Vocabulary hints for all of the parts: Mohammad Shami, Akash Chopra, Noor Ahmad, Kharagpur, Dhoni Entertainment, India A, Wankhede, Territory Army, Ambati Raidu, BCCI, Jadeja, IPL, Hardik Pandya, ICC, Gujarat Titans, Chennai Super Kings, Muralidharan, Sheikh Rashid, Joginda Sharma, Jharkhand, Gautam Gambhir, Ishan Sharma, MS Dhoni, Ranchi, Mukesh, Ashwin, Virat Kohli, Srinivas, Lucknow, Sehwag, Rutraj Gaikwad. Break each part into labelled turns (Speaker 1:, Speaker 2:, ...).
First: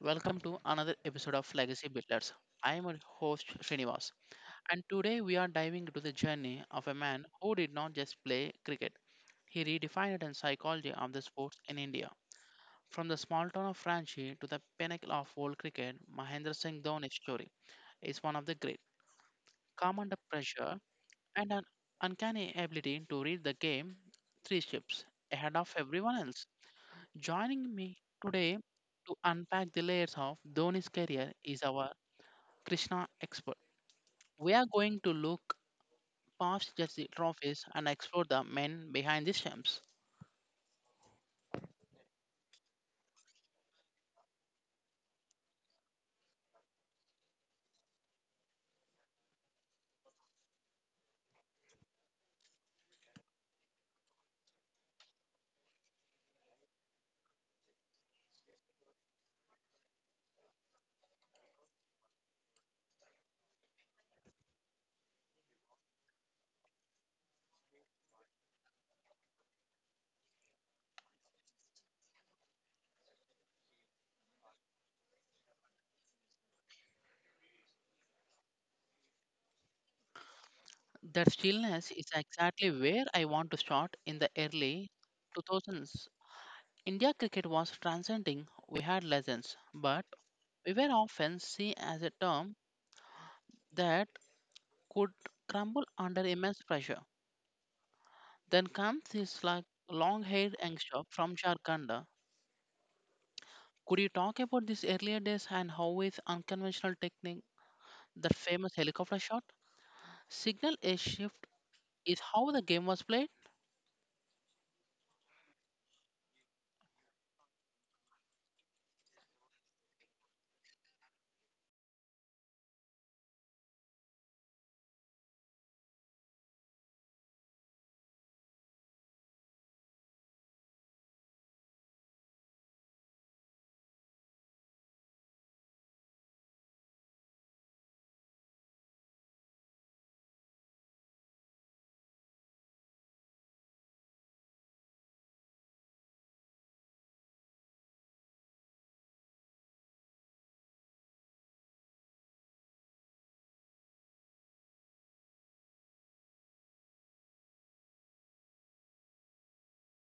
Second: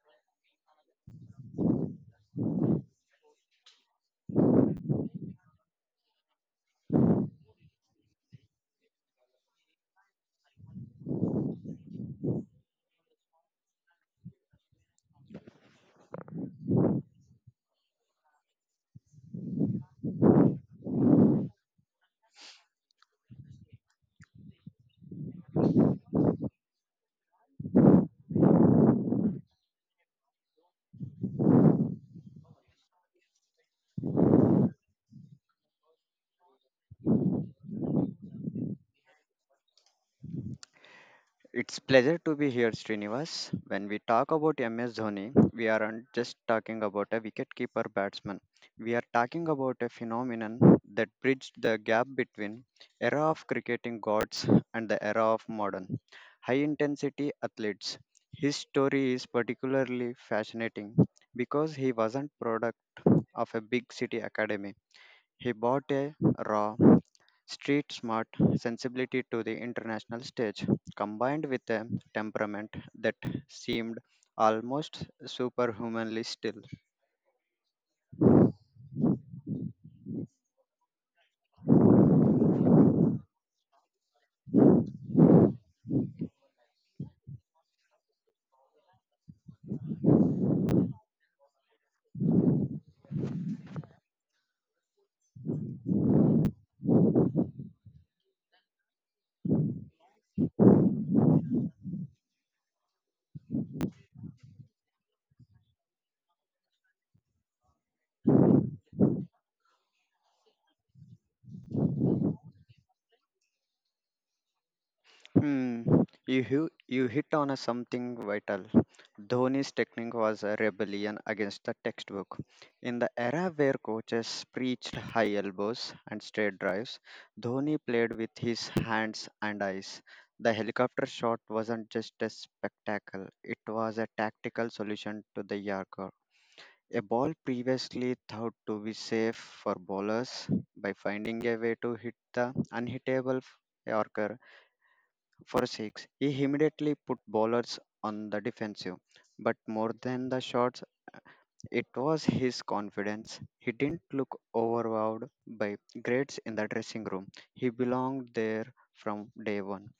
Speaker 1: Welcome to another episode of Legacy Builders. I am your host, Srinivas, and today we are diving into the journey of a man who did not just play cricket, he redefined the psychology of the sports in India. From the small town of Ranchi to the pinnacle of world cricket, Mahendra Singh Dhoni's story is one of the great, calm under pressure, and an uncanny ability to read the game three ships ahead of everyone else. Joining me today to unpack the layers of Dhoni's career is our Krishna expert. We are going to look past just the trophies and explore the men behind the stumps.
Speaker 2: It's pleasure to be here, Srinivas. When we talk about MS Dhoni, we aren't just talking about a wicketkeeper batsman. We are talking about a phenomenon that bridged the gap between era of cricketing gods and the era of modern high-intensity athletes. His story is particularly fascinating because he wasn't product of a big city academy. He brought a raw, street smart sensibility to the international stage, combined with a temperament that seemed almost superhumanly still.
Speaker 1: That stillness is exactly where I want to start in the early 2000s. India cricket was transcending. We had legends, but we were often seen as a term that could crumble under immense pressure. Then comes this like long-haired youngster from Jharkhand. Could you talk about these earlier days and how is unconventional technique, that famous helicopter shot? Signal a shift is how the game was played.
Speaker 2: Hmm, you hit on a something vital. Dhoni's technique was a rebellion against the textbook. In the era where coaches preached high elbows and straight drives, Dhoni played with his hands and eyes. The helicopter shot wasn't just a spectacle, it was a tactical solution to the Yorker. A ball previously thought to be safe for bowlers by finding a way to hit the unhittable Yorker for six, he immediately put bowlers on the defensive. But more than the shots, it was his confidence. He didn't look overwhelmed by grades in the dressing room. He belonged there from day one.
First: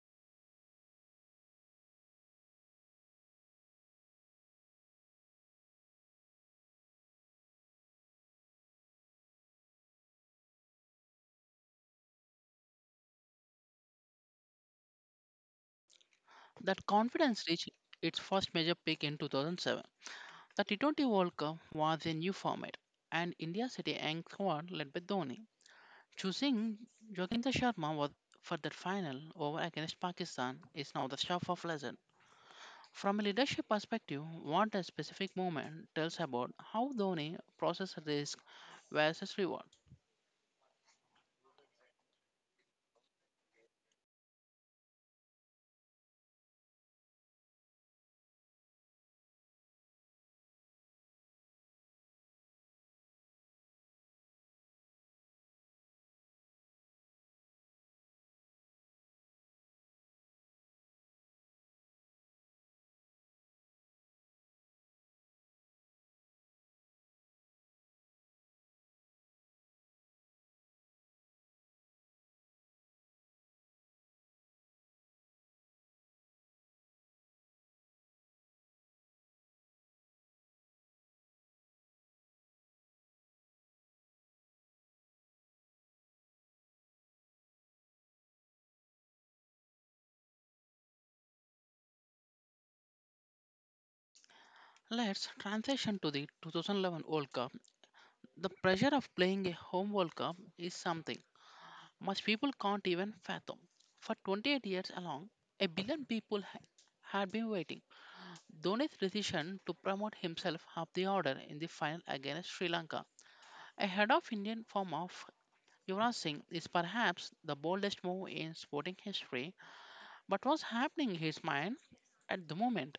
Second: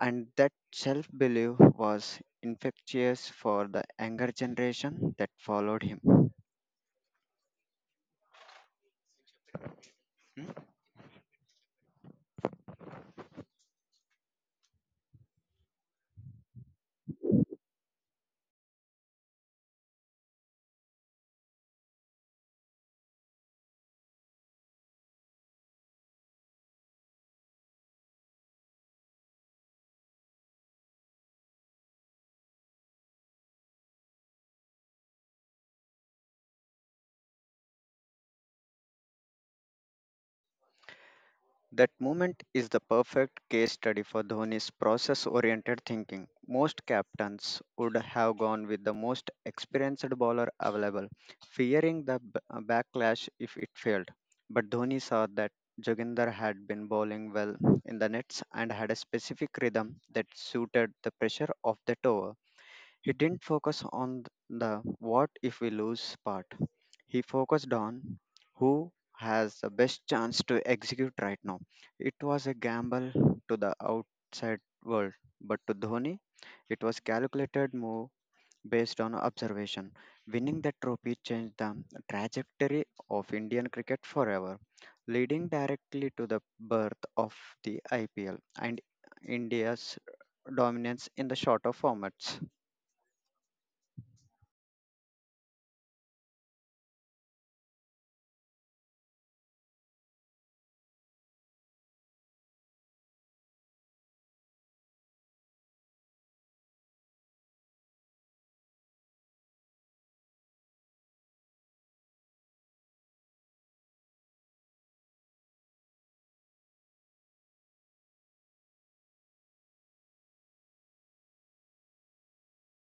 Speaker 2: And that self belief was infectious for the younger generation that followed him.
Speaker 1: That confidence reached its first major peak in 2007. The T20 World Cup was a new format, and India City Ang squad led by Dhoni. Choosing Joginda Sharma was for that final over against Pakistan is now the staff of legend. From a leadership perspective, what a specific moment tells about how Dhoni processes risk versus reward.
Speaker 2: That moment is the perfect case study for Dhoni's process oriented thinking. Most captains would have gone with the most experienced bowler available, fearing the backlash if it failed. But Dhoni saw that Joginder had been bowling well in the nets and had a specific rhythm that suited the pressure of that over. He didn't focus on the what if we lose part. He focused on who has the best chance to execute right now. It was a gamble to the outside world, but to Dhoni, it was calculated move based on observation. Winning that trophy changed the trajectory of Indian cricket forever, leading directly to the birth of the IPL and India's dominance in the shorter formats.
Speaker 1: Let's transition to the 2011 World Cup. The pressure of playing a home World Cup is something most people can't even fathom. For 28 years along, a billion people had been waiting. Dhoni's decision to promote himself up the order in the final against Sri Lanka, ahead of Indian form of Yuvraj Singh, is perhaps the boldest move in sporting history. But was happening in his mind at the moment?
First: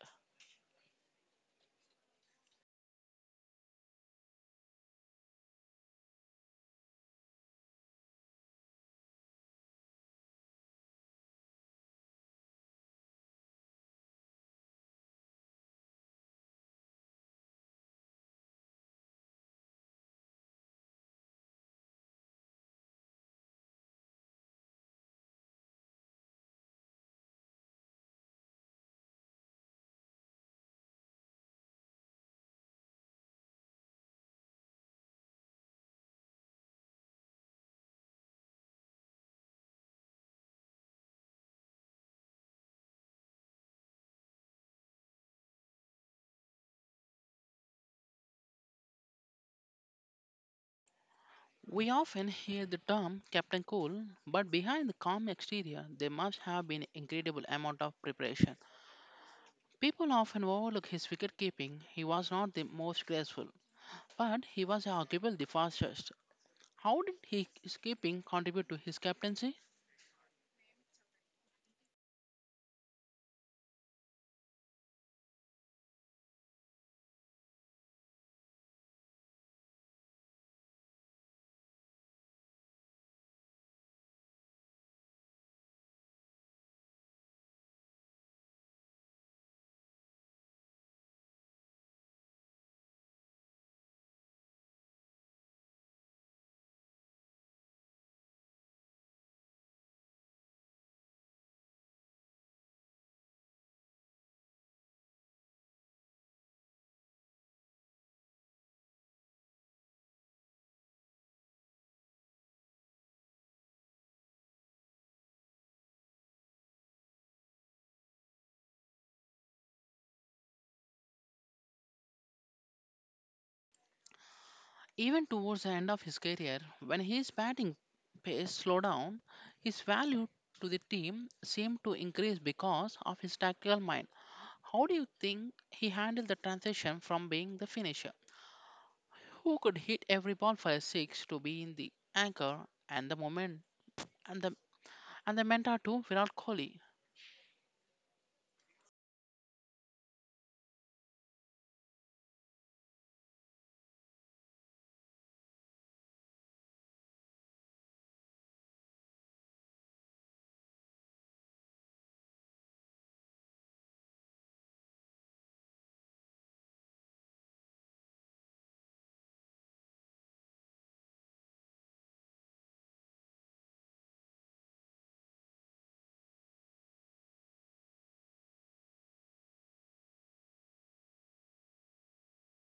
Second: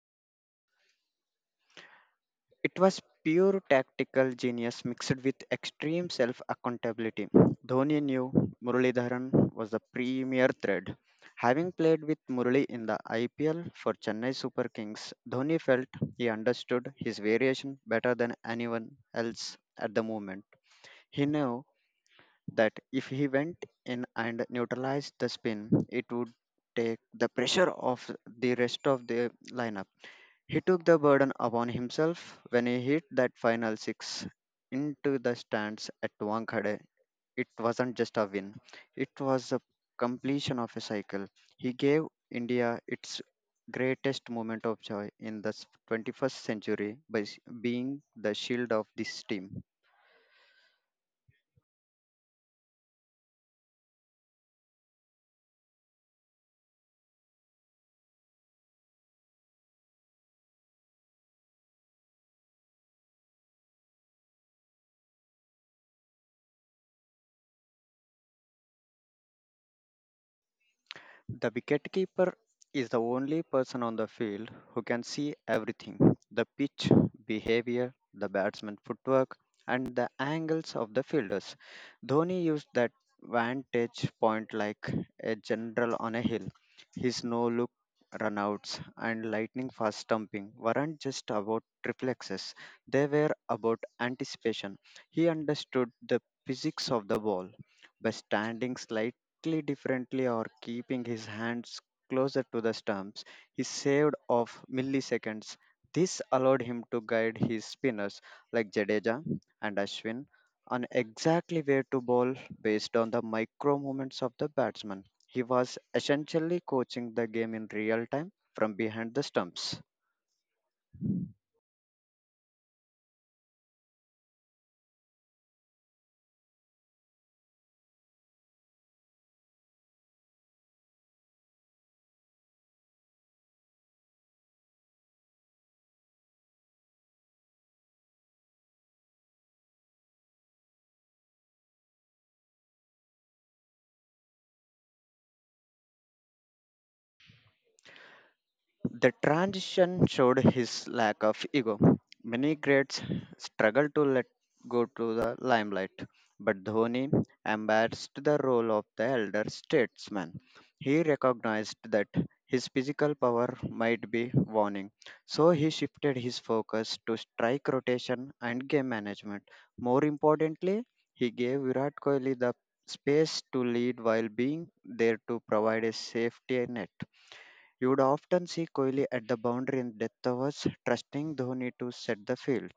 Speaker 2: It was pure tactical genius mixed with extreme self accountability. Dhoni knew Muralidharan was the premier threat. Having played with Murali in the IPL for Chennai Super Kings, Dhoni felt he understood his variation better than anyone else at the moment. He knew that if he went in and neutralized the spin, it would take the pressure off the rest of the lineup. He took the burden upon himself when he hit that final six into the stands at Wankhede. It wasn't just a win, it was a completion of a cycle. He gave India its greatest moment of joy in the 21st century by being the shield of this team.
Speaker 1: We often hear the term Captain Cool, but behind the calm exterior, there must have been incredible amount of preparation. People often overlook his wicket keeping. He was not the most graceful, but he was arguably the fastest. How did his keeping contribute to his captaincy?
Speaker 2: The wicketkeeper is the only person on the field who can see everything, the pitch, behavior, the batsman footwork, and the angles of the fielders. Dhoni used that vantage point like a general on a hill. His no look runouts and lightning fast stumping weren't just about reflexes, they were about anticipation. He understood the physics of the ball by standing slightly differently or keeping his hands closer to the stumps, he saved off milliseconds. This allowed him to guide his spinners like Jadeja and Ashwin on exactly where to bowl based on the micro movements of the batsman. He was essentially coaching the game in real time from behind the stumps.
Speaker 1: Even towards the end of his career, when his batting pace slowed down, his value to the team seemed to increase because of his tactical mind. How do you think he handled the transition from being the finisher? Who could hit every bonfire six to be in the anchor and the moment and the and the mentor to Virat Kohli?
Speaker 2: The transition showed his lack of ego. Many greats struggle to let go to the limelight, but Dhoni embraced the role of the elder statesman. He recognized that his physical power might be waning, so he shifted his focus to strike rotation and game management. More importantly, he gave Virat Kohli the space to lead while being there to provide a safety net. You would often see Kohli at the boundary in death overs, trusting Dhoni to set the field.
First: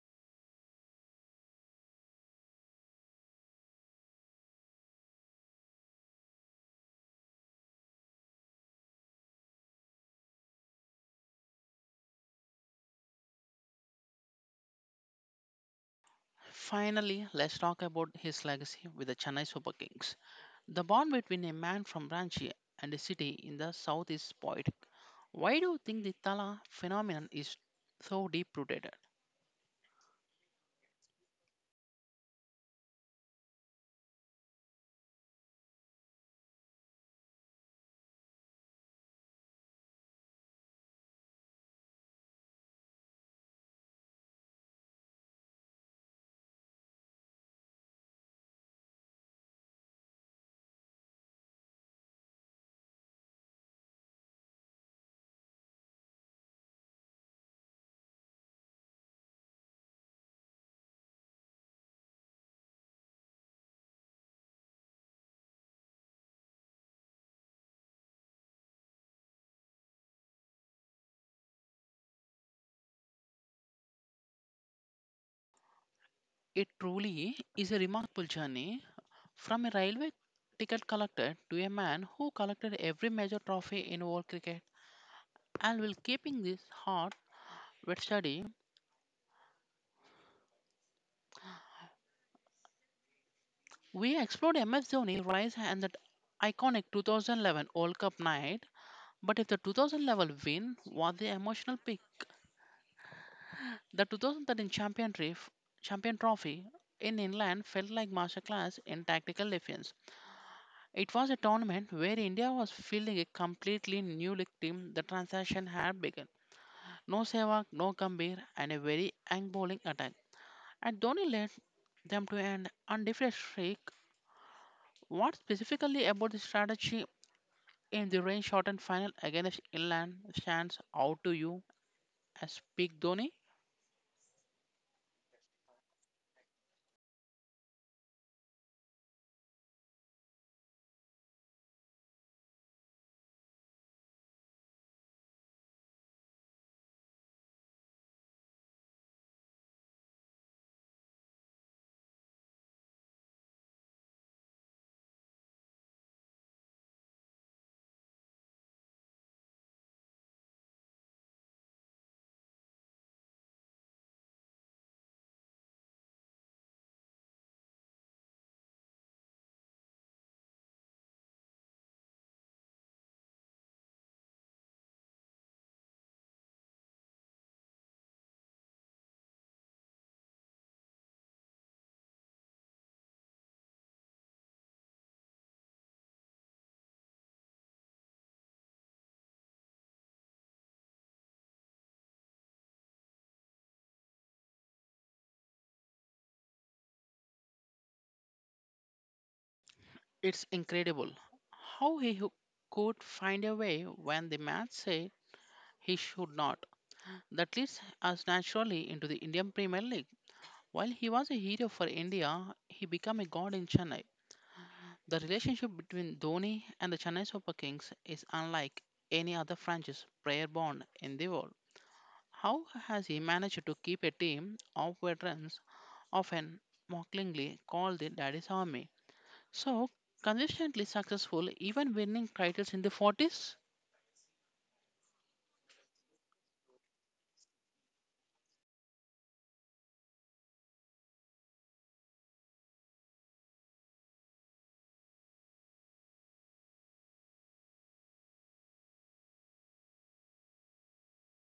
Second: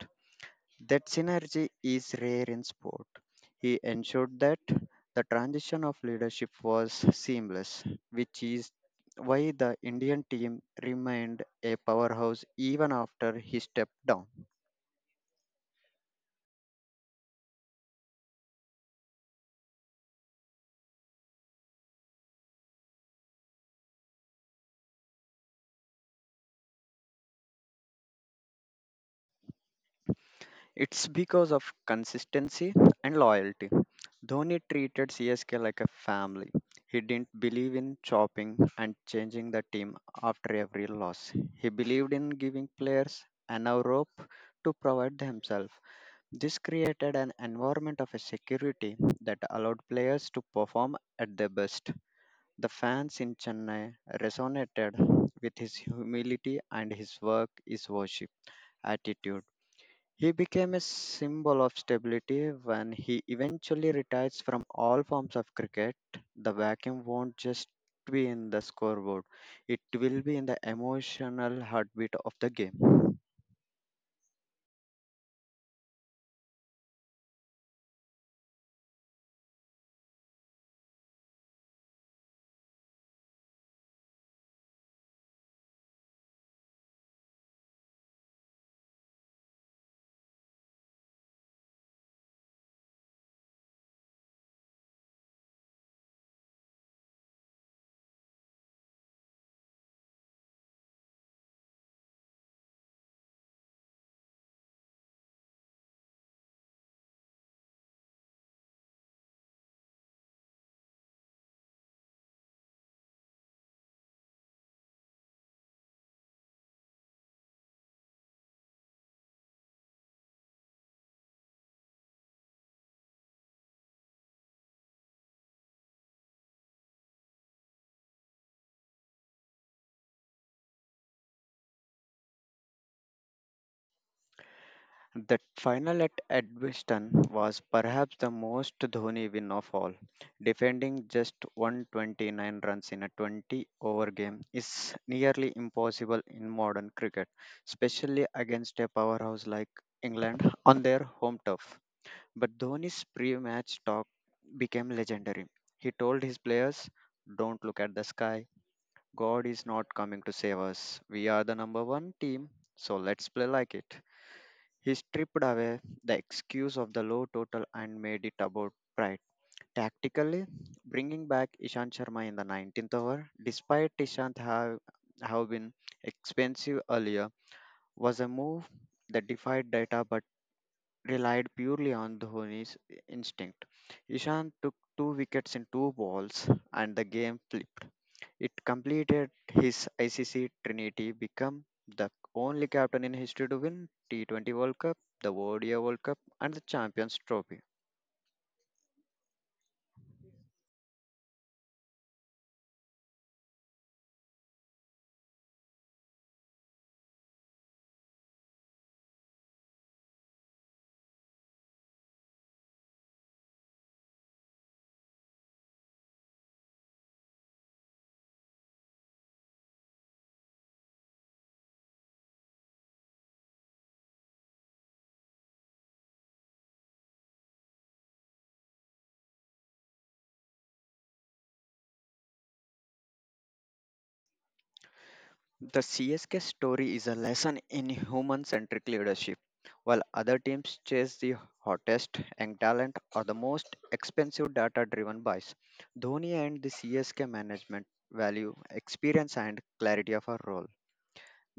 Speaker 2: That synergy is rare in sport. He ensured that the transition of leadership was seamless, which is why the Indian team remained a powerhouse even after he stepped down.
Speaker 1: Finally, let's talk about his legacy with the Chennai Super Kings. The bond between a man from Ranchi and a city in the south is poetic. Why do you think the Tala phenomenon is so deep rooted?
Speaker 2: It's because of consistency and loyalty. Dhoni treated CSK like a family. He didn't believe in chopping and changing the team after every loss. He believed in giving players enough rope to provide themselves. This created an environment of a security that allowed players to perform at their best. The fans in Chennai resonated with his humility and his work is worship attitude. He became a symbol of stability when he eventually retires from all forms of cricket. The vacuum won't just be in the scoreboard, it will be in the emotional heartbeat of the game.
Speaker 1: It truly is a remarkable journey from a railway ticket collector to a man who collected every major trophy in world cricket and will keeping this hard with study. We explored MS Dhoni rise and that iconic 2011 World Cup night, but if the 2011 win was the emotional peak, the 2013 champion trophy in England felt like masterclass in tactical defense. It was a tournament where India was fielding a completely new league team. The transaction had begun. No Sehwag, no Gambhir, and a very ang bowling attack. And Dhoni led them to an undefeated streak. What specifically about the strategy in the rain shortened final against England stands out to you as Big Dhoni.
Speaker 2: That final at Edgbaston was perhaps the most Dhoni win of all. Defending just 129 runs in a 20 over game is nearly impossible in modern cricket, especially against a powerhouse like England on their home turf. But Dhoni's pre-match talk became legendary. He told his players, "Don't look at the sky. God is not coming to save us. We are the number one team, so let's play like it." He stripped away the excuse of the low total and made it about pride. Tactically, bringing back Ishan Sharma in the 19th over, despite have been expensive earlier, was a move that defied data but relied purely on Dhoni's instinct. Ishan took two wickets in two balls and the game flipped. It completed his ICC trinity, become the only captain in history to win T20 World Cup, the ODI World Cup and the Champions Trophy.
Speaker 1: It's incredible how he could find a way when the match said he should not. That leads us naturally into the Indian Premier League. While he was a hero for India, he became a god in Chennai. The relationship between Dhoni and the Chennai Super Kings is unlike any other franchise player bond in the world. How has he managed to keep a team of veterans often mockingly called the Daddy's Army. So, consistently successful, even winning titles in the 40s.
Speaker 2: The CSK story is a lesson in human centric leadership. While other teams chase the hottest young talent or the most expensive data driven buys, Dhoni and the CSK management value experience and clarity of a role.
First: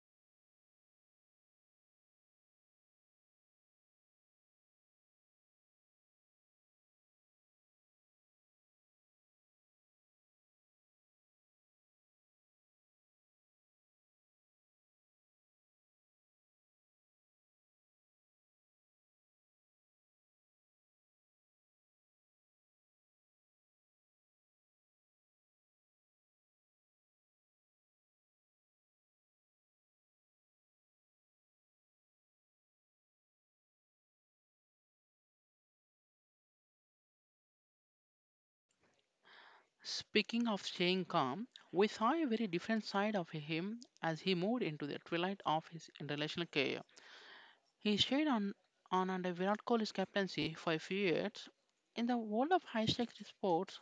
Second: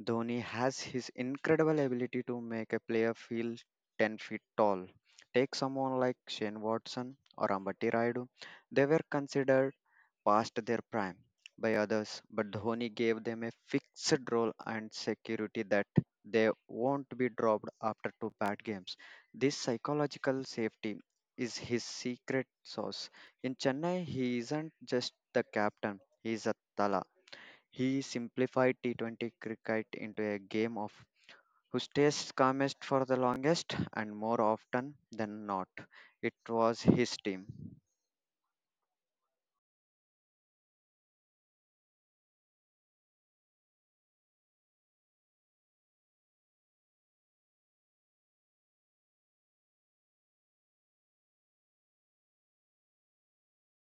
Speaker 2: Dhoni has his incredible ability to make a player feel 10 feet tall. Take someone like Shane Watson or Ambati Raidu. They were considered past their prime by others, but Dhoni gave them a fixed role and security that they won't be dropped after two bad games. This psychological safety is his secret sauce. In Chennai, he isn't just the captain, he is a tala. He simplified T20 cricket into a game of who stays calmest for the longest, and more often than not, it was his team.
Speaker 1: Speaking of staying calm, we saw a very different side of him as he moved into the twilight of his international career. He stayed on under Virat Kohli's captaincy for a few years. In the world of high-stakes sports,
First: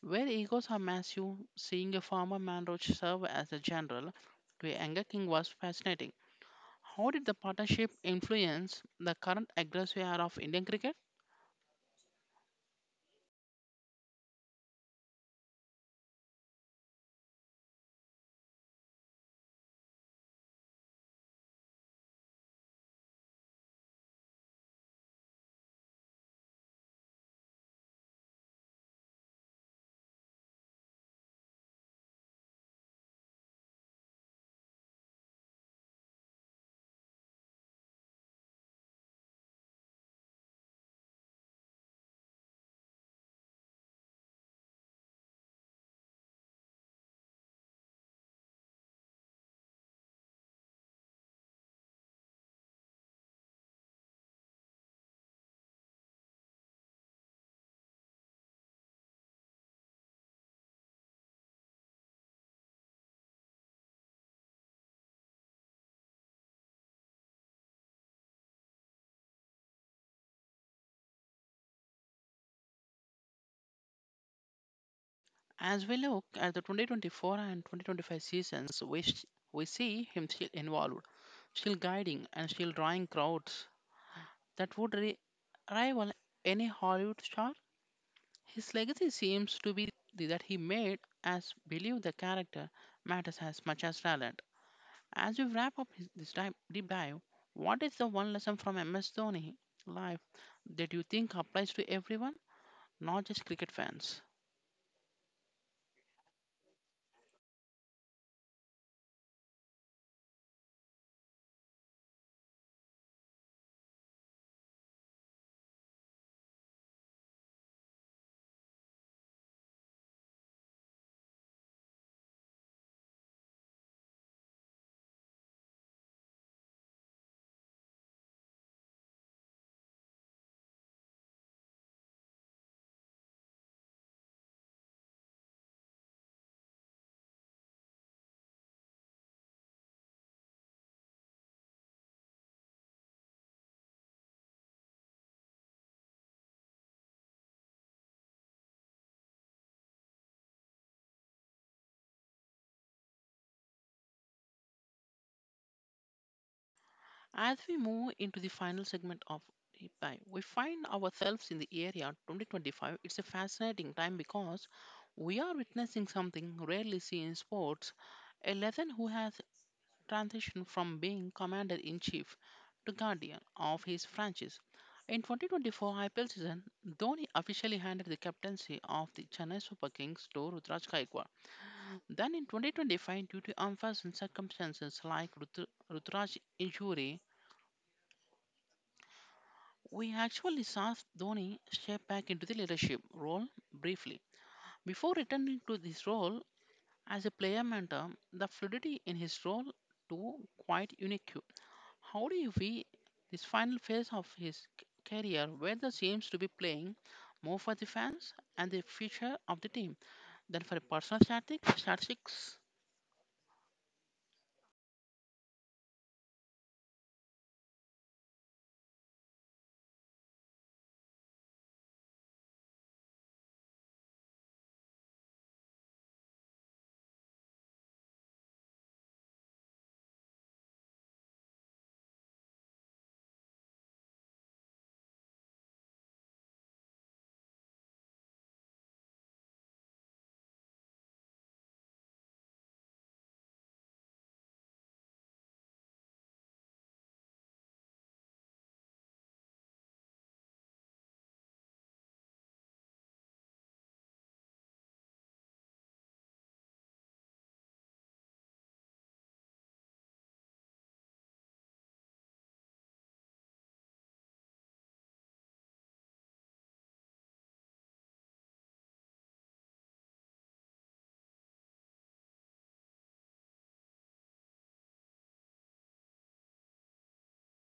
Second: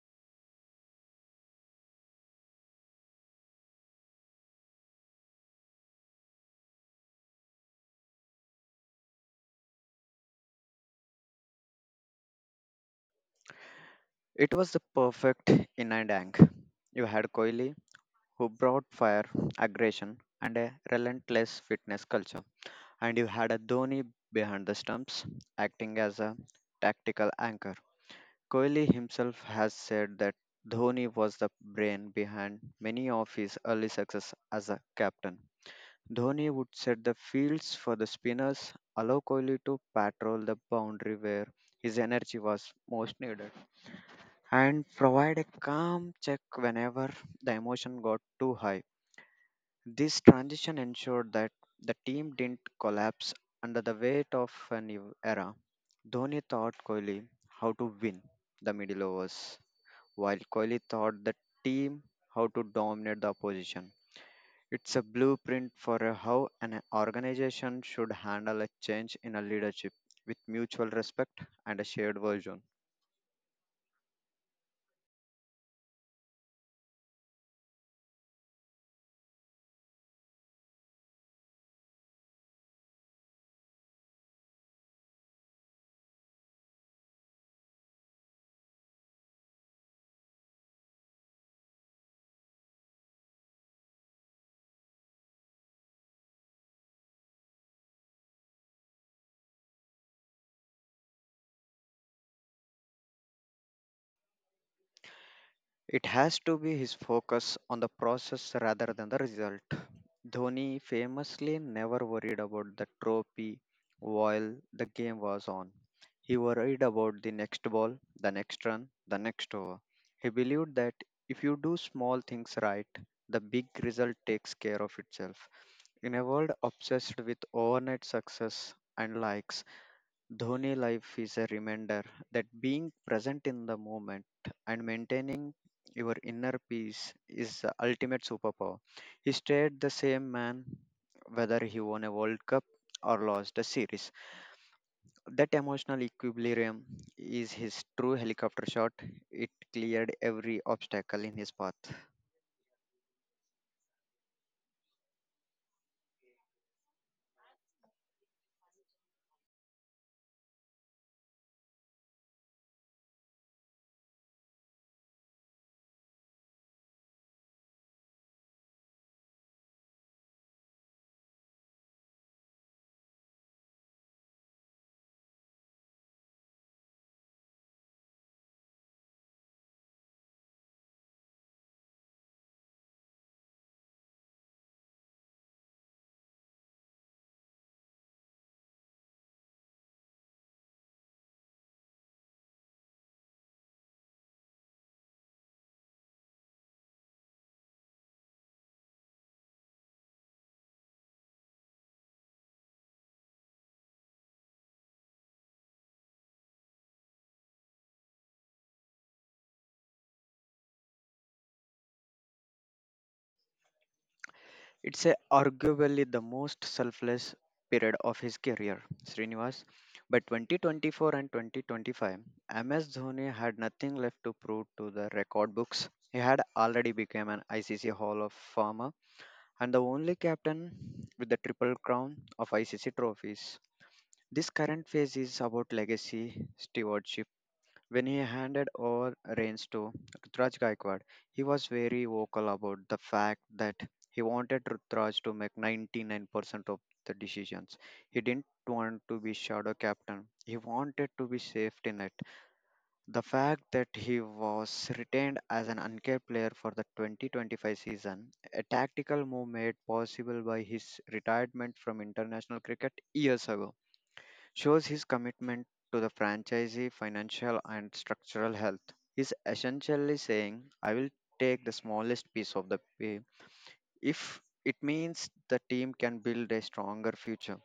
Speaker 1: where egos are massive, seeing a former man roach serve as a general to a younger king was fascinating. How did the partnership influence the current aggressive era of Indian cricket?
Speaker 2: It was the perfect yin and yang. You had Kohli, who brought fire, aggression, and a relentless fitness culture, and you had a Dhoni behind the stumps, acting as a tactical anchor. Kohli himself has said that Dhoni was the brain behind many of his early success as a captain. Dhoni would set the fields for the spinners, allow Kohli to patrol the boundary where his energy was most needed, and provide a calm check whenever the emotion got too high. This transition ensured that the team didn't collapse under the weight of a new era. Dhoni taught Kohli how to win the middle overs, while Kohli taught the team how to dominate the opposition. It's a blueprint for a how an organization should handle a change in a leadership with mutual respect and a shared vision.
Speaker 1: As we look at the 2024 and 2025 seasons, we see him still involved, still guiding, and still drawing crowds that would rival any Hollywood star. His legacy seems to be that he made us believe the character matters as much as talent. As we wrap up deep dive, what is the one lesson from MS Dhoni life that you think applies to everyone, not just cricket fans?
Speaker 2: It has to be his focus on the process rather than the result. Dhoni famously never worried about the trophy while the game was on. He worried about the next ball, the next run, the next over. He believed that if you do small things right, the big result takes care of itself. In a world obsessed with overnight success and likes, Dhoni life is a reminder that being present in the moment and maintaining your inner peace is the ultimate superpower. He stayed the same man whether he won a World Cup or lost a series. That emotional equilibrium is his true helicopter shot. It cleared every obstacle in his path.
Speaker 1: As we move into the final segment of Ipai, we find ourselves in the area 2025. It's a fascinating time because we are witnessing something rarely seen in sports, a legend who has transitioned from being commander in chief to guardian of his franchise. In 2024 IPL season, Dhoni officially handed the captaincy of the Chennai Super Kings to Rutraj Gaikwad. Then in 2025, due to unforeseen circumstances like Ruturaj injury, we actually saw Dhoni step back into the leadership role briefly. Before returning to this role as a player mentor, the fluidity in his role too quite unique. How do you view this final phase of his career where the seems to be playing more for the fans and the future of the team than for personal statistics?
Speaker 2: Arguably the most selfless period of his career, Srinivas. By 2024 and 2025, MS Dhoni had nothing left to prove to the record books. He had already become an ICC Hall of Famer and the only captain with the triple crown of ICC trophies. This current phase is about legacy, stewardship, when he handed over reins to Rutraj Gaikwad, he was very vocal about the fact that he wanted Rutraj to make 99% of the decisions. He didn't want to be shadow captain. He wanted to be safety net. The fact that he was retained as an uncapped player for the 2025 season, a tactical move made possible by his retirement from international cricket years ago shows his commitment to the franchisee financial and structural health. He's essentially saying, I will take the smallest piece of the pie if it means the team can build a stronger future.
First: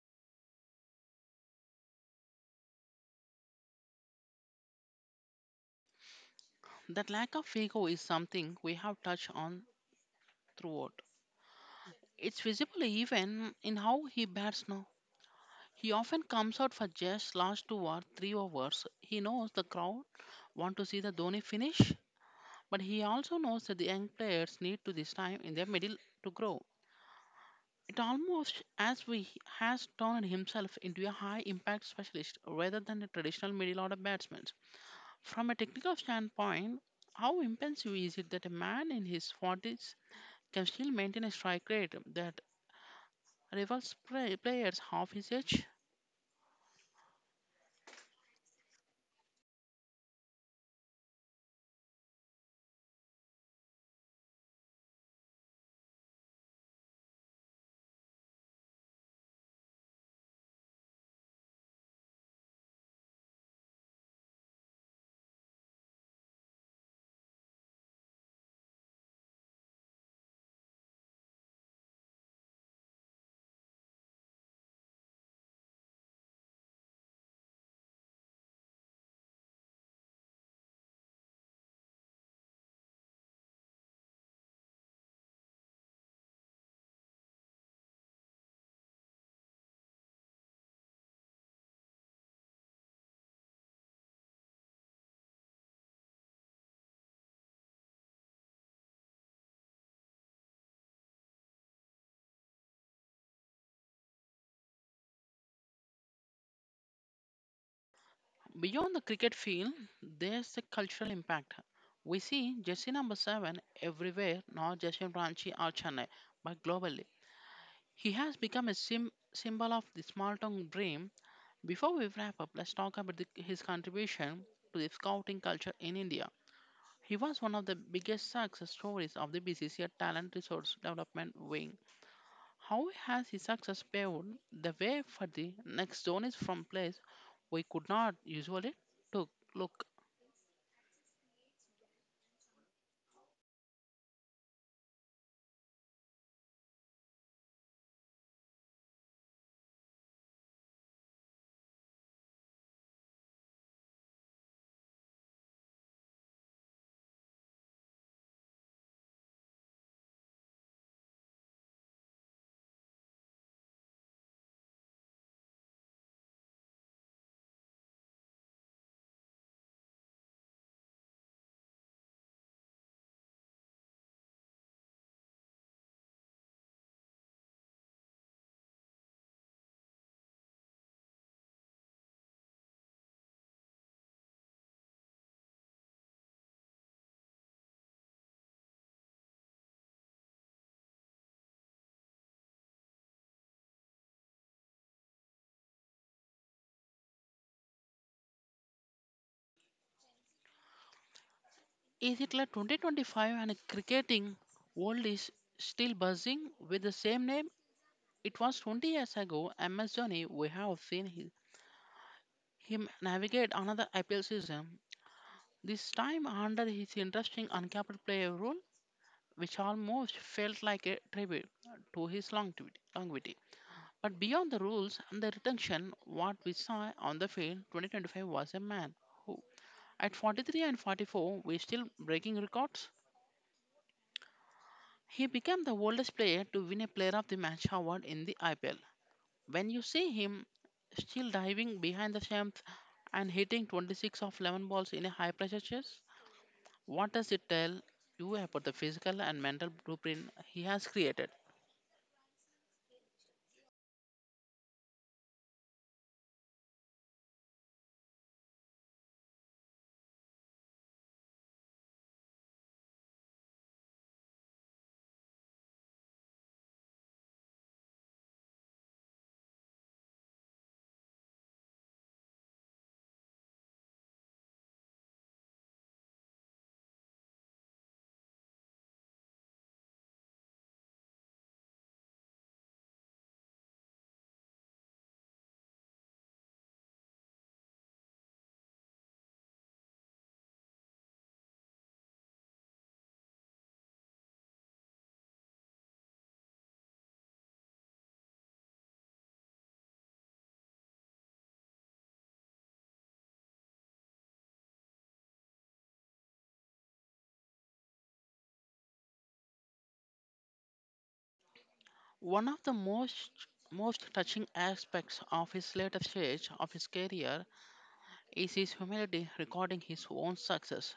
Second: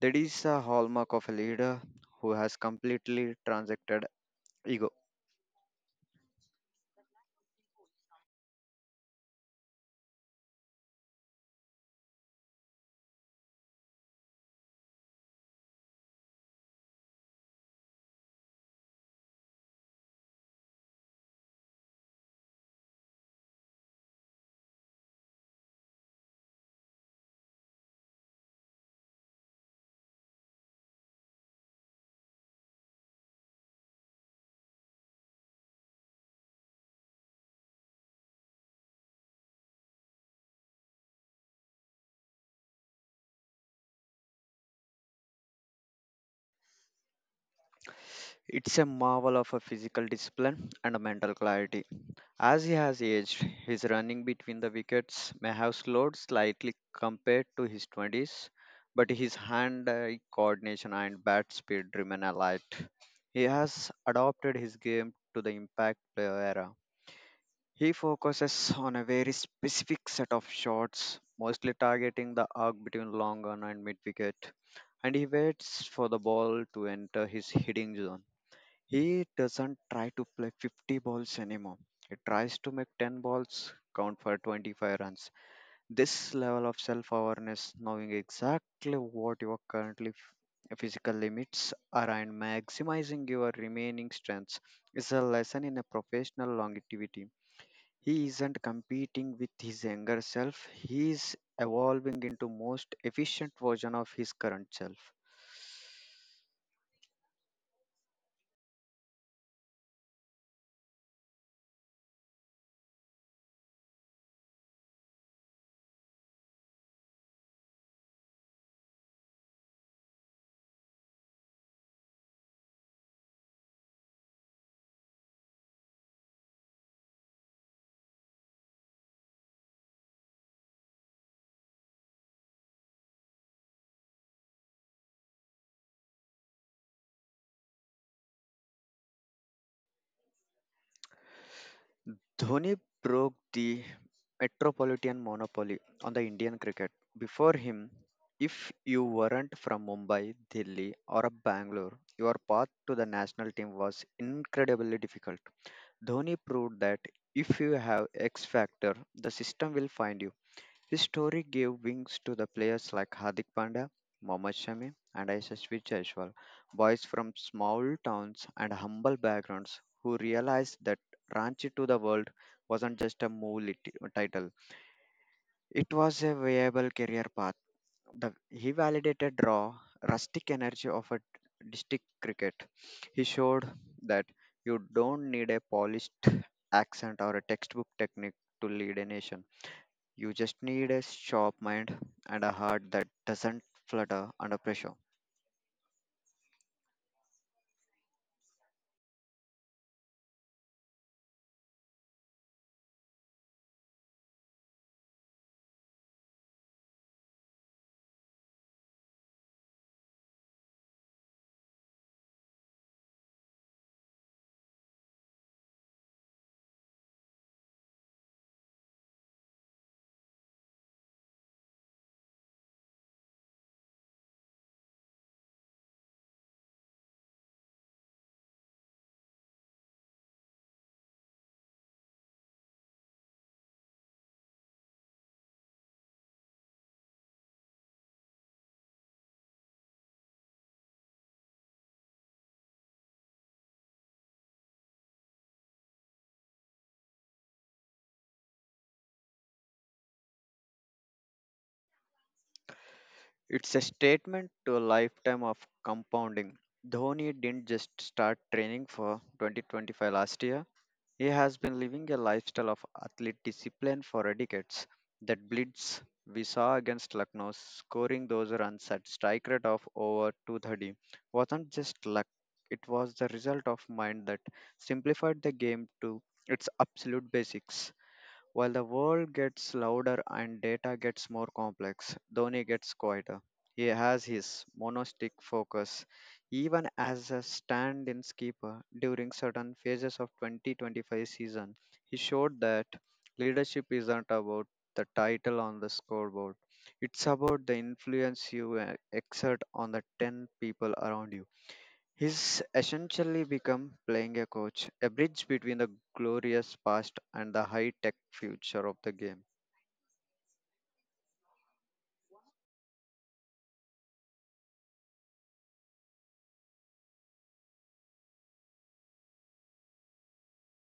Speaker 2: That is a hallmark of a leader who has completely transacted ego.
Speaker 1: That lack of ego is something we have touched on throughout. It's visible even in how he bats now. He often comes out for just last two or three overs. He knows the crowd want to see the Dhoni finish, but he also knows that the young players need to this time in their middle to grow. It almost as we has turned himself into a high impact specialist rather than a traditional middle order batsman. From a technical standpoint, how impressive is it that a man in his 40s can still maintain a strike rate that rivals play, players half his age.
Speaker 2: It's a marvel of a physical discipline and a mental clarity. As he has aged, his running between the wickets may have slowed slightly compared to his 20s, but his hand eye coordination and bat speed remain alight. He has adopted his game to the impact player era. He focuses on a very specific set of shots, mostly targeting the arc between long on and mid wicket, and he waits for the ball to enter his hitting zone. He doesn't try to play 50 balls anymore. He tries to make 10 balls count for 25 runs. This level of self awareness, knowing exactly what your currently physical limits are and maximizing your remaining strengths, is a lesson in a professional longevity. He isn't competing with his younger self, he is evolving into most efficient version of his current self.
Speaker 1: Beyond the cricket field, there's a cultural impact. We see jersey number 7 everywhere, not just in Ranchi or Chennai, but globally. He has become a symbol of the small town dream. Before we wrap up, let's talk about his contribution to the scouting culture in India. He was one of the biggest success stories of the BCCI Talent Resource Development Wing. How has his success paved the way for the next zone from place we could not usually took? Look,
Speaker 2: Dhoni broke the metropolitan monopoly on the Indian cricket. Before him, if you weren't from Mumbai, Delhi, or Bangalore, your path to the national team was incredibly difficult. Dhoni proved that if you have X factor, the system will find you. His story gave wings to the players like Hardik Pandya, Mohammad Shami, and Yashasvi Jaiswal, boys from small towns and humble backgrounds who realized that Ranchi to the World wasn't just a move title. It was a viable career path. He validated raw, rustic energy of a district cricket. He showed that you don't need a polished accent or a textbook technique to lead a nation. You just need a sharp mind and a heart that doesn't flutter under pressure.
Speaker 1: is it like 2025 and cricketing world is still buzzing with the same name? It was 20 years ago, MS Dhoni, we have seen him navigate another IPL season, this time under his interesting uncapped player rule, which almost felt like a tribute to his longevity. But beyond the rules and the retention, what we saw on the field 2025 was a man who, at 43 and 44, was still breaking records. He became the oldest player to win a Player of the Match award in the IPL. When you see him still diving behind the stumps and hitting 26 of 11 balls in a high pressure chase, what does it tell you about the physical and mental blueprint he has created?
Speaker 2: It's a statement to a lifetime of compounding. Dhoni didn't just start training for 2025 last year. He has been living a lifestyle of athlete discipline for decades. That blitz we saw against Lucknow, scoring those runs at strike rate of over 230, wasn't just luck. It was the result of mind that simplified the game to its absolute basics. While the world gets louder and data gets more complex, Dhoni gets quieter. He has his monastic focus, even as a stand-in skipper during certain phases of 2025 season. He showed that leadership isn't about the title on the scoreboard; it's about the influence you exert on the 10 people around you. He's essentially become playing a coach, a bridge between the glorious past and the high tech future of the game.
Speaker 1: One of the most touching aspects of his later stage of his career is his humility recording his own success.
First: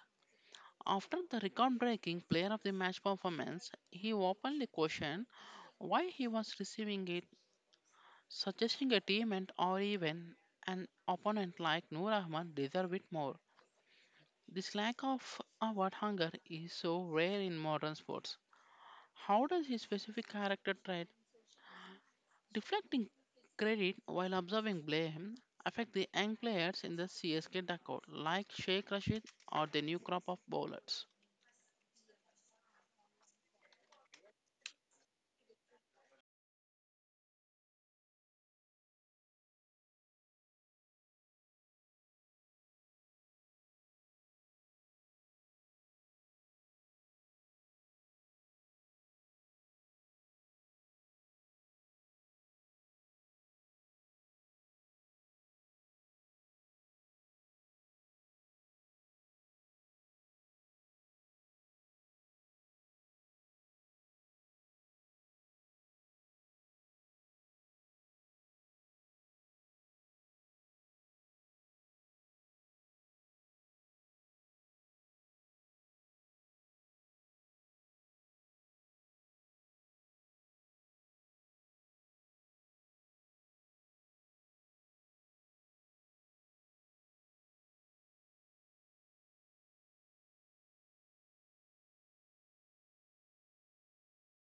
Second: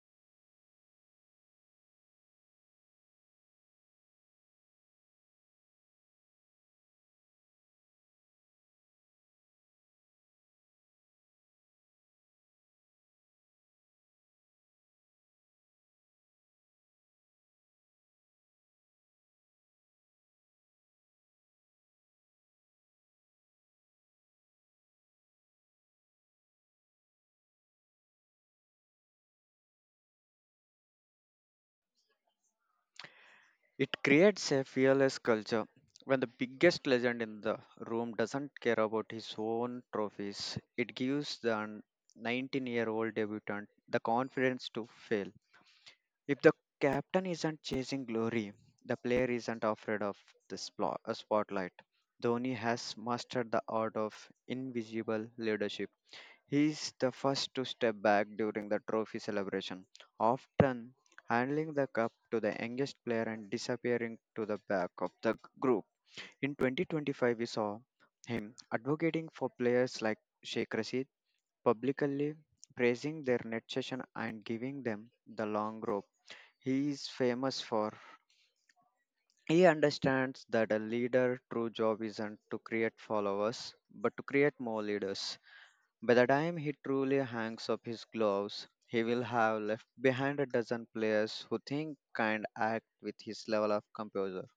Speaker 1: After the record breaking player of the match performance, he openly questioned why he was receiving it, suggesting a teammate or even an opponent like Noor Ahmad deserve it more. This lack of award hunger is so rare in modern sports. How does his specific character trait, deflecting credit while observing blame, affect the young players in the CSK dugout, like Sheikh Rashid or the new crop of bowlers?
Speaker 2: It creates a fearless culture when the biggest legend in the room doesn't care about his own trophies. It gives the 19-year-old year old debutant the confidence to fail. If the captain isn't chasing glory, the player isn't afraid of the spotlight. Dhoni has mastered the art of invisible leadership. He's the first to step back during the trophy celebration, often handling the cup to the youngest player and disappearing to the back of the group. In 2025, we saw him advocating for players like Sheikh Rashid, publicly praising their net session and giving them the long rope. He is famous for he understands that a leader true job isn't to create followers but to create more leaders. By the time he truly hangs up his gloves, he will have left behind a dozen players who think and act with his level of composure.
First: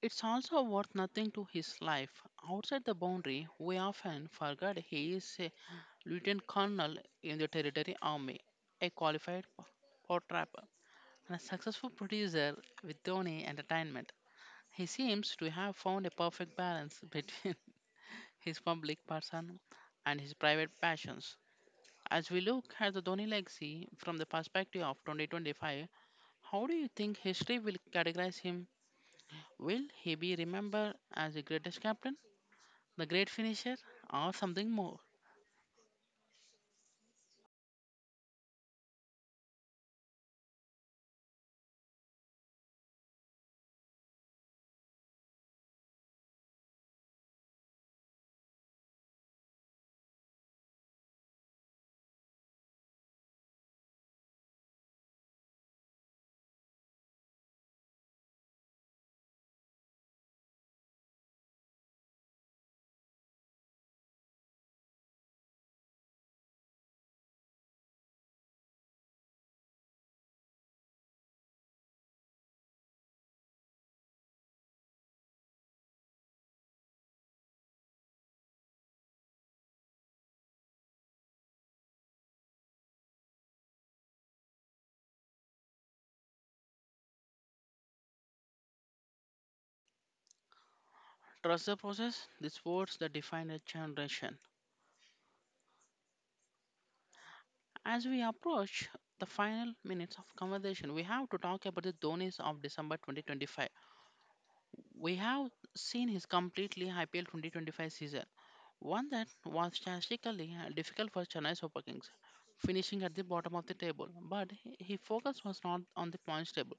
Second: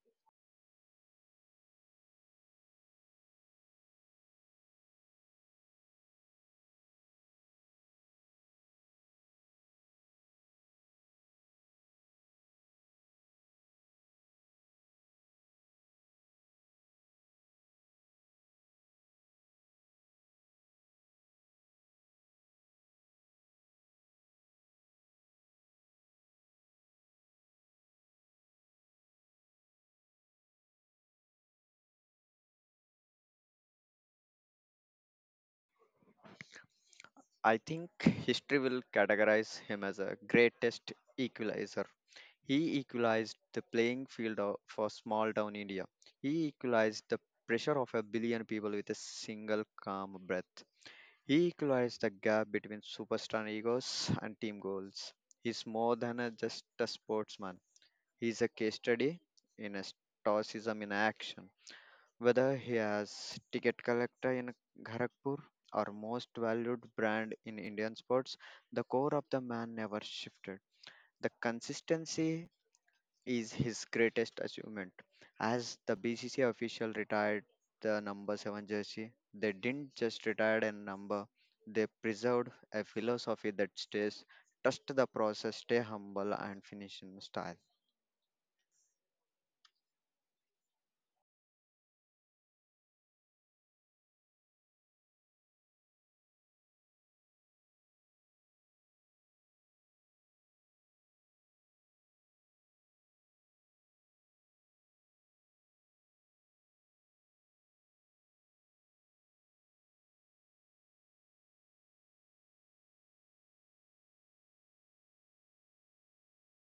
Speaker 1: It's also worth nothing to his life. Outside the boundary, we often forget he is a lieutenant colonel in the Territory Army, a qualified pot trapper, and a successful producer with Dhoni Entertainment. He seems to have found a perfect balance between his public person and his private passions. As we look at the Dhoni legacy from the perspective of 2025, how do you think history will categorize him? Will he be remembered as the greatest captain, the great finisher, or something more?
Speaker 2: I think history will categorize him as a greatest equalizer. He equalized the playing field for small town India. He equalized the pressure of a billion people with a single calm breath. He equalized the gap between superstar egos and team goals. He's more than just a sportsman. He's a case study in a stoicism in action. Whether he has ticket collector in Kharagpur or most valued brand in Indian sports, the core of the man never shifted. The consistency is his greatest achievement. As the BCC official retired the number 7 jersey, they didn't just retire a number, they preserved a philosophy that stays trust the process, stay humble, and finish in style.
Speaker 1: Trust the process, the sports that define a generation. As we approach the final minutes of conversation, we have to talk about the Dhoni's of December 2025. We have seen his completely IPL 2025 season, one that was statistically difficult for Chennai Super Kings, finishing at the bottom of the table. But his focus was not on the points table.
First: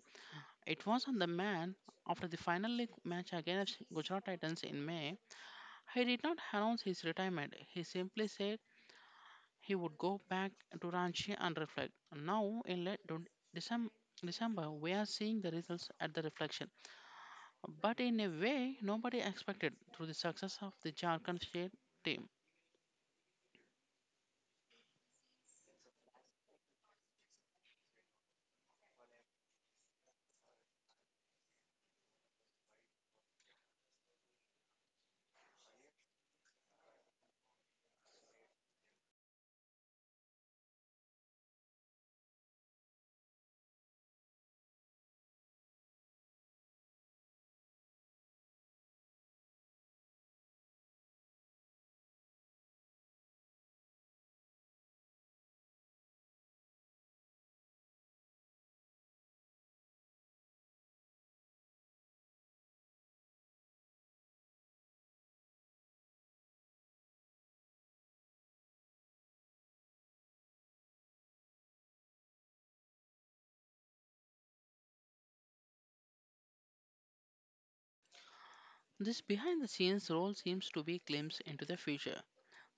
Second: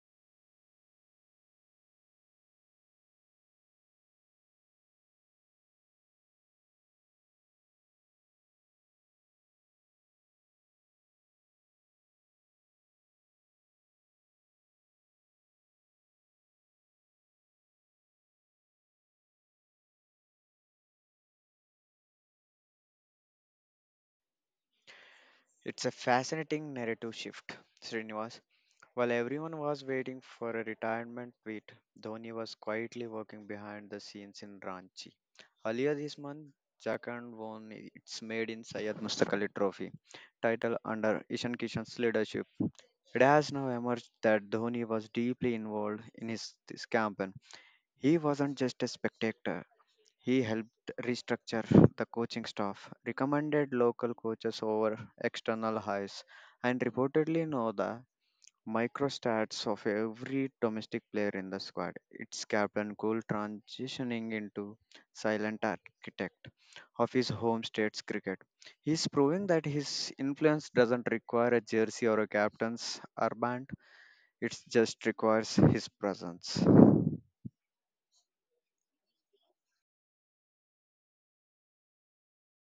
Speaker 1: It was on the man after the final league match against Gujarat Titans in May. He did not announce his retirement. He simply said he would go back to Ranchi and reflect. Now, in late Decem- December, we are seeing the results at the reflection. But in a way, nobody expected through the success of the Jharkhand state team.
Speaker 2: It's a fascinating narrative shift, Srinivas. While everyone was waiting for a retirement tweet, Dhoni was quietly working behind the scenes in Ranchi. Earlier this month, Jharkhand won its Made in Syed Mustaq Ali Trophy title under Ishan Kishan's leadership. It has now emerged that Dhoni was deeply involved in this campaign. He wasn't just a spectator, he helped restructure the coaching staff, recommended local coaches over external hires, and reportedly know the microstats of every domestic player in the squad. It's Captain Cool transitioning into silent architect of his home state's cricket. He's proving that his influence doesn't require a jersey or a captain's armband, it just requires his presence.
Speaker 1: This behind the scenes role seems to be glimpse into the future.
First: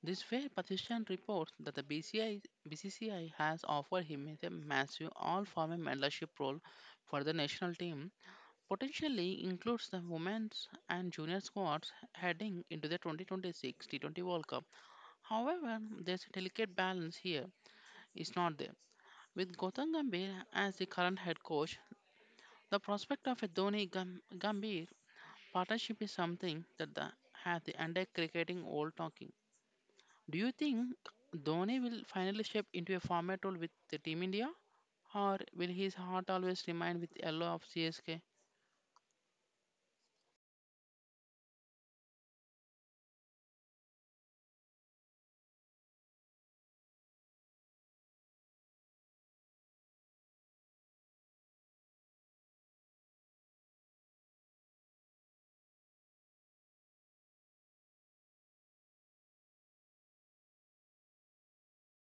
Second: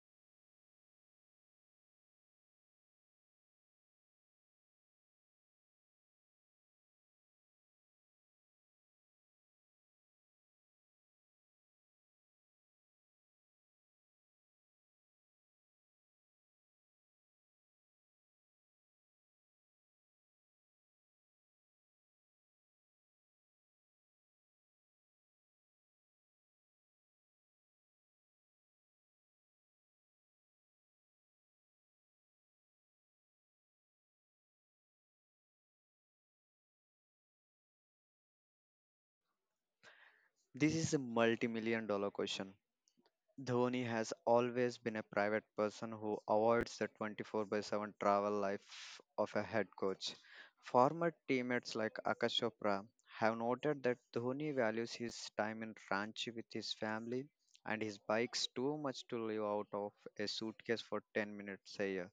Speaker 1: This way, Patishan reports that the BCCI has offered him a massive all former mentorship role for the national team potentially includes the women's and junior squads heading into the 2026 T20 World Cup. However, there's a delicate balance here, is not there. With Gautam Gambhir as the current head coach, the prospect of a Dhoni Gambhir partnership is something that has the entire cricketing world talking. Do you think Dhoni will finally shape into a format role with the Team India, or will his heart always remain with the yellow of CSK?
Speaker 2: This is a multi million dollar question. Dhoni has always been a private person who avoids the 24 by 7 travel life of a head coach. Former teammates like Akash Chopra have noted that Dhoni values his time in Ranchi with his family and his bikes too much to live out of a suitcase for 10 minutes a year.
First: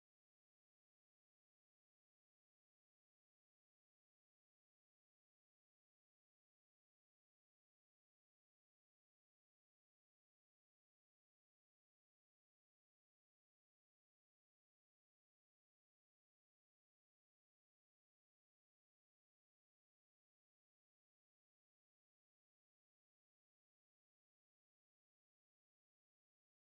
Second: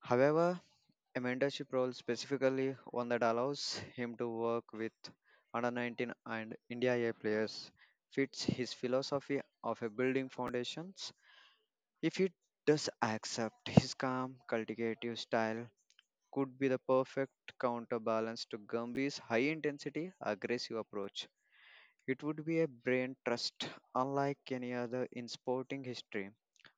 Speaker 2: However, a mentorship role specifically one that allows him to work with under 19 and India A players fits his philosophy of a building foundations. If he does accept his calm, cultivative style could be the perfect counterbalance to Gumby's high intensity, aggressive approach. It would be a brain trust unlike any other in sporting history.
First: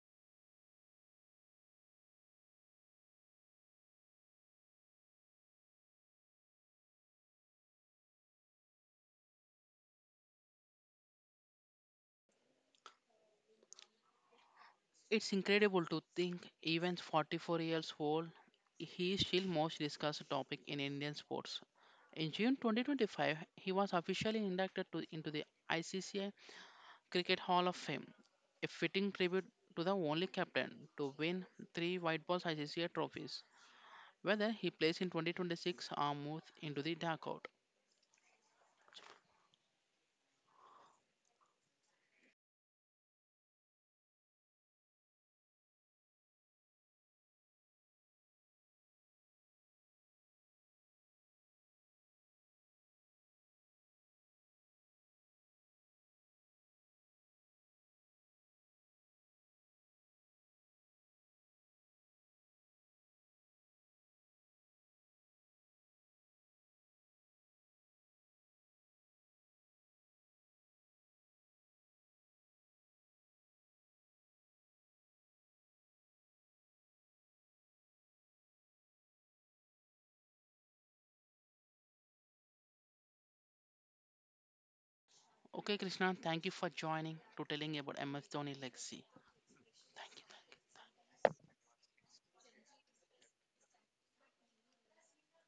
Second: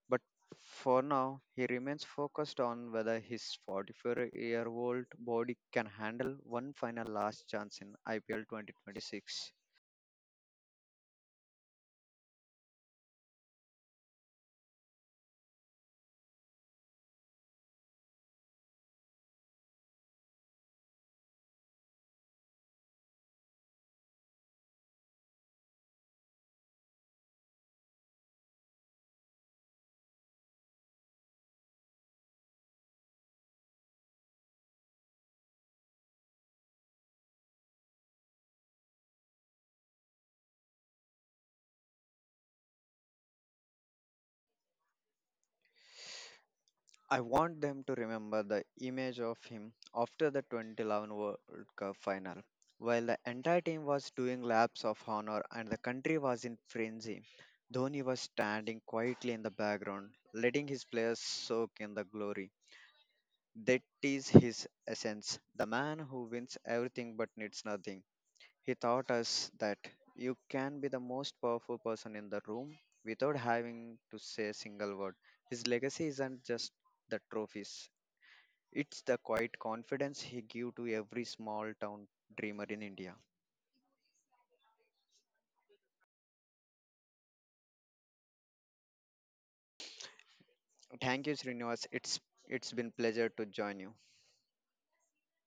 Speaker 2: But for now, he remains focused on whether his 44-year-old body can handle one final last chance in IPL 2026.
Speaker 1: It's incredible to think even 44 years old, he is still most discussed topic in Indian sports. In June 2025, he was officially inducted into the ICC Cricket Hall of Fame, a fitting tribute to the only captain to win three white balls ICC trophies, whether he plays in 2026 or moves into the dugout.
Speaker 2: I want them to remember the image of him after the 2011 World Cup final. While the entire team was doing laps of honor and the country was in frenzy, Dhoni was standing quietly in the background, letting his players soak in the glory. That is his essence, the man who wins everything but needs nothing. He taught us that you can be the most powerful person in the room without having to say a single word. His legacy isn't just the trophies, it's the quiet confidence he gave to every small town dreamer in India.
Speaker 1: Okay, Krishna, thank you for joining to telling about MS Dhoni legacy. Thank you. Thank you.
Speaker 2: Thank you, Srinivas. It's been pleasure to join you.